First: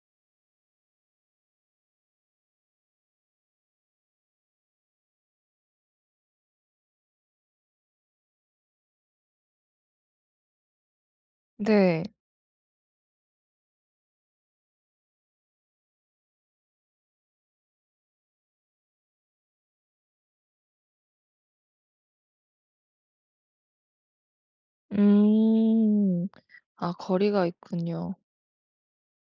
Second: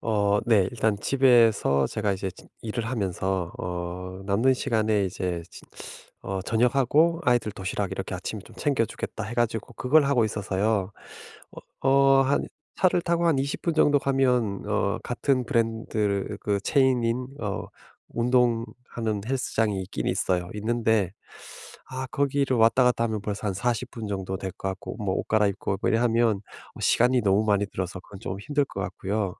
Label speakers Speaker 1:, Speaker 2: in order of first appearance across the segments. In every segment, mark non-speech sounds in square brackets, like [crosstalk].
Speaker 1: 어 네. 일단 집에서 제가 이제 진 일을 하면서 어 남는 시간에 이제 진 어 저녁하고 아이들 도시락 이렇게 아침에 좀 챙겨 주겠다 해 가지고 그걸 하고 있어서요. 어
Speaker 2: 네.
Speaker 1: 어 한 차를 타고 한 20 분 정도 가면 어 같은 브랜드를 그 체인인 어 운동하는 헬스장이 있긴 있어요 있는데 아 거기를 왔다 갔다 하면 벌써 한 40 분 정도 될 것 같고 뭐 옷 갈아입고 뭐 이래
Speaker 2: 음.
Speaker 1: 하면 어
Speaker 2: 아
Speaker 1: 시간이
Speaker 2: 거리가
Speaker 1: 너무 많이 들어서
Speaker 2: 있군요.
Speaker 1: 그건 좀 힘들 것 같고요.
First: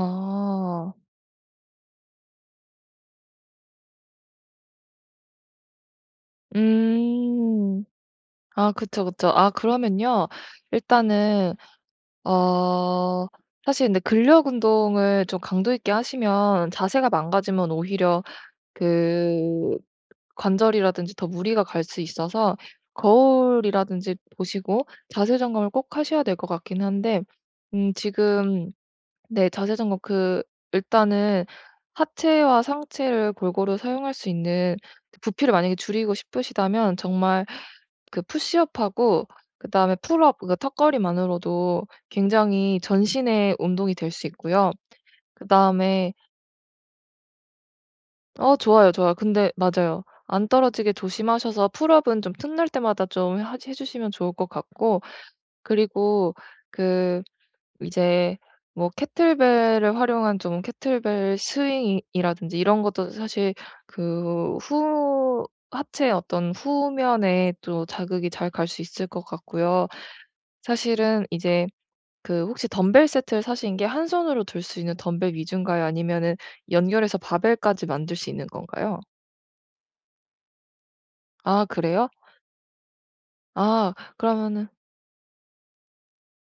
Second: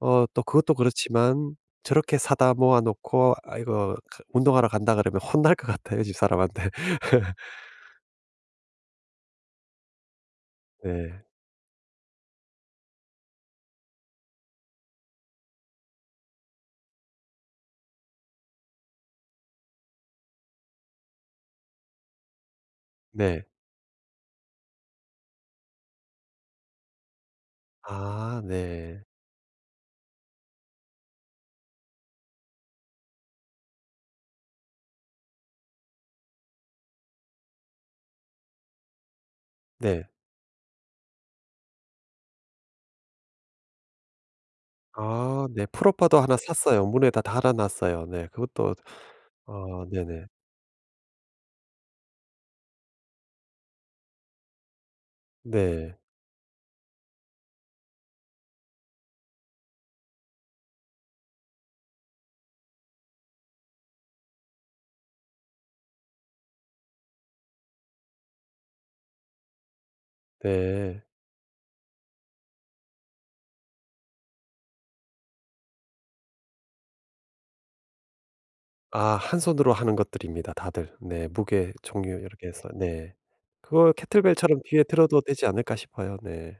Speaker 1: 어 또 그것도 그렇지만 저렇게 사다 모아 놓고 아 이거 그 운동하러 간다 그러면 혼날 것 같아요 집사람한테. [laughs]
Speaker 2: 음. 아 그쵸, 그쵸. 아 그러면요
Speaker 1: 예.
Speaker 2: 일단은 어 사실 근데 근력 운동을 좀 강도 있게 하시면 자세가 망가지면 오히려 그 관절이라든지 더 무리가 갈 수 있어서
Speaker 1: 네.
Speaker 2: 거울이라든지 보시고 자세 점검을 꼭 하셔야 될 것 같긴 한데 음
Speaker 1: 아
Speaker 2: 지금
Speaker 1: 네.
Speaker 2: 네 자세 점검 그 일단은 하체와 상체를 골고루 사용할 수 있는 부피를 만약에 줄이고 싶으시다면 정말 그 푸쉬업하고 그다음에
Speaker 1: 네.
Speaker 2: 풀업 그것 턱걸이만으로도 굉장히 전신의 운동이 될 수 있고요.
Speaker 1: 아 네 풀업
Speaker 2: 그다음에
Speaker 1: 바도 하나 샀어요 문에다 달아 놨어요 네.
Speaker 2: 어
Speaker 1: 그것도
Speaker 2: 좋아요, 좋아요. 근데
Speaker 1: 어
Speaker 2: 맞아요.
Speaker 1: 네네.
Speaker 2: 안 떨어지게 조심하셔서 풀업은 좀 틈날 때마다 좀 하지 해 주시면 좋을 것 같고
Speaker 1: 네.
Speaker 2: 그리고 그 이제 뭐 케틀벨을 활용한 좀 케틀벨 스윙이 이라든지 이런 것도 사실 그 후 하체의 어떤 후면에 또 자극이 잘 갈 수 있을 것 같고요.
Speaker 1: 예.
Speaker 2: 사실은 이제 그 혹시 덤벨 세트를 사신 게 한 손으로 들 수 있는 덤벨 위주인가요? 아니면은 연결해서 바벨까지 만들 수 있는 건가요?
Speaker 1: 아 한 손으로 하는 것들입니다 다들. 네
Speaker 2: 아
Speaker 1: 무게
Speaker 2: 그래요?
Speaker 1: 종류 이렇게 해서 네 그걸
Speaker 2: 아
Speaker 1: 케틀벨처럼
Speaker 2: 그러면은
Speaker 1: 뒤에 들어도 되지 않을까 싶어요. 네.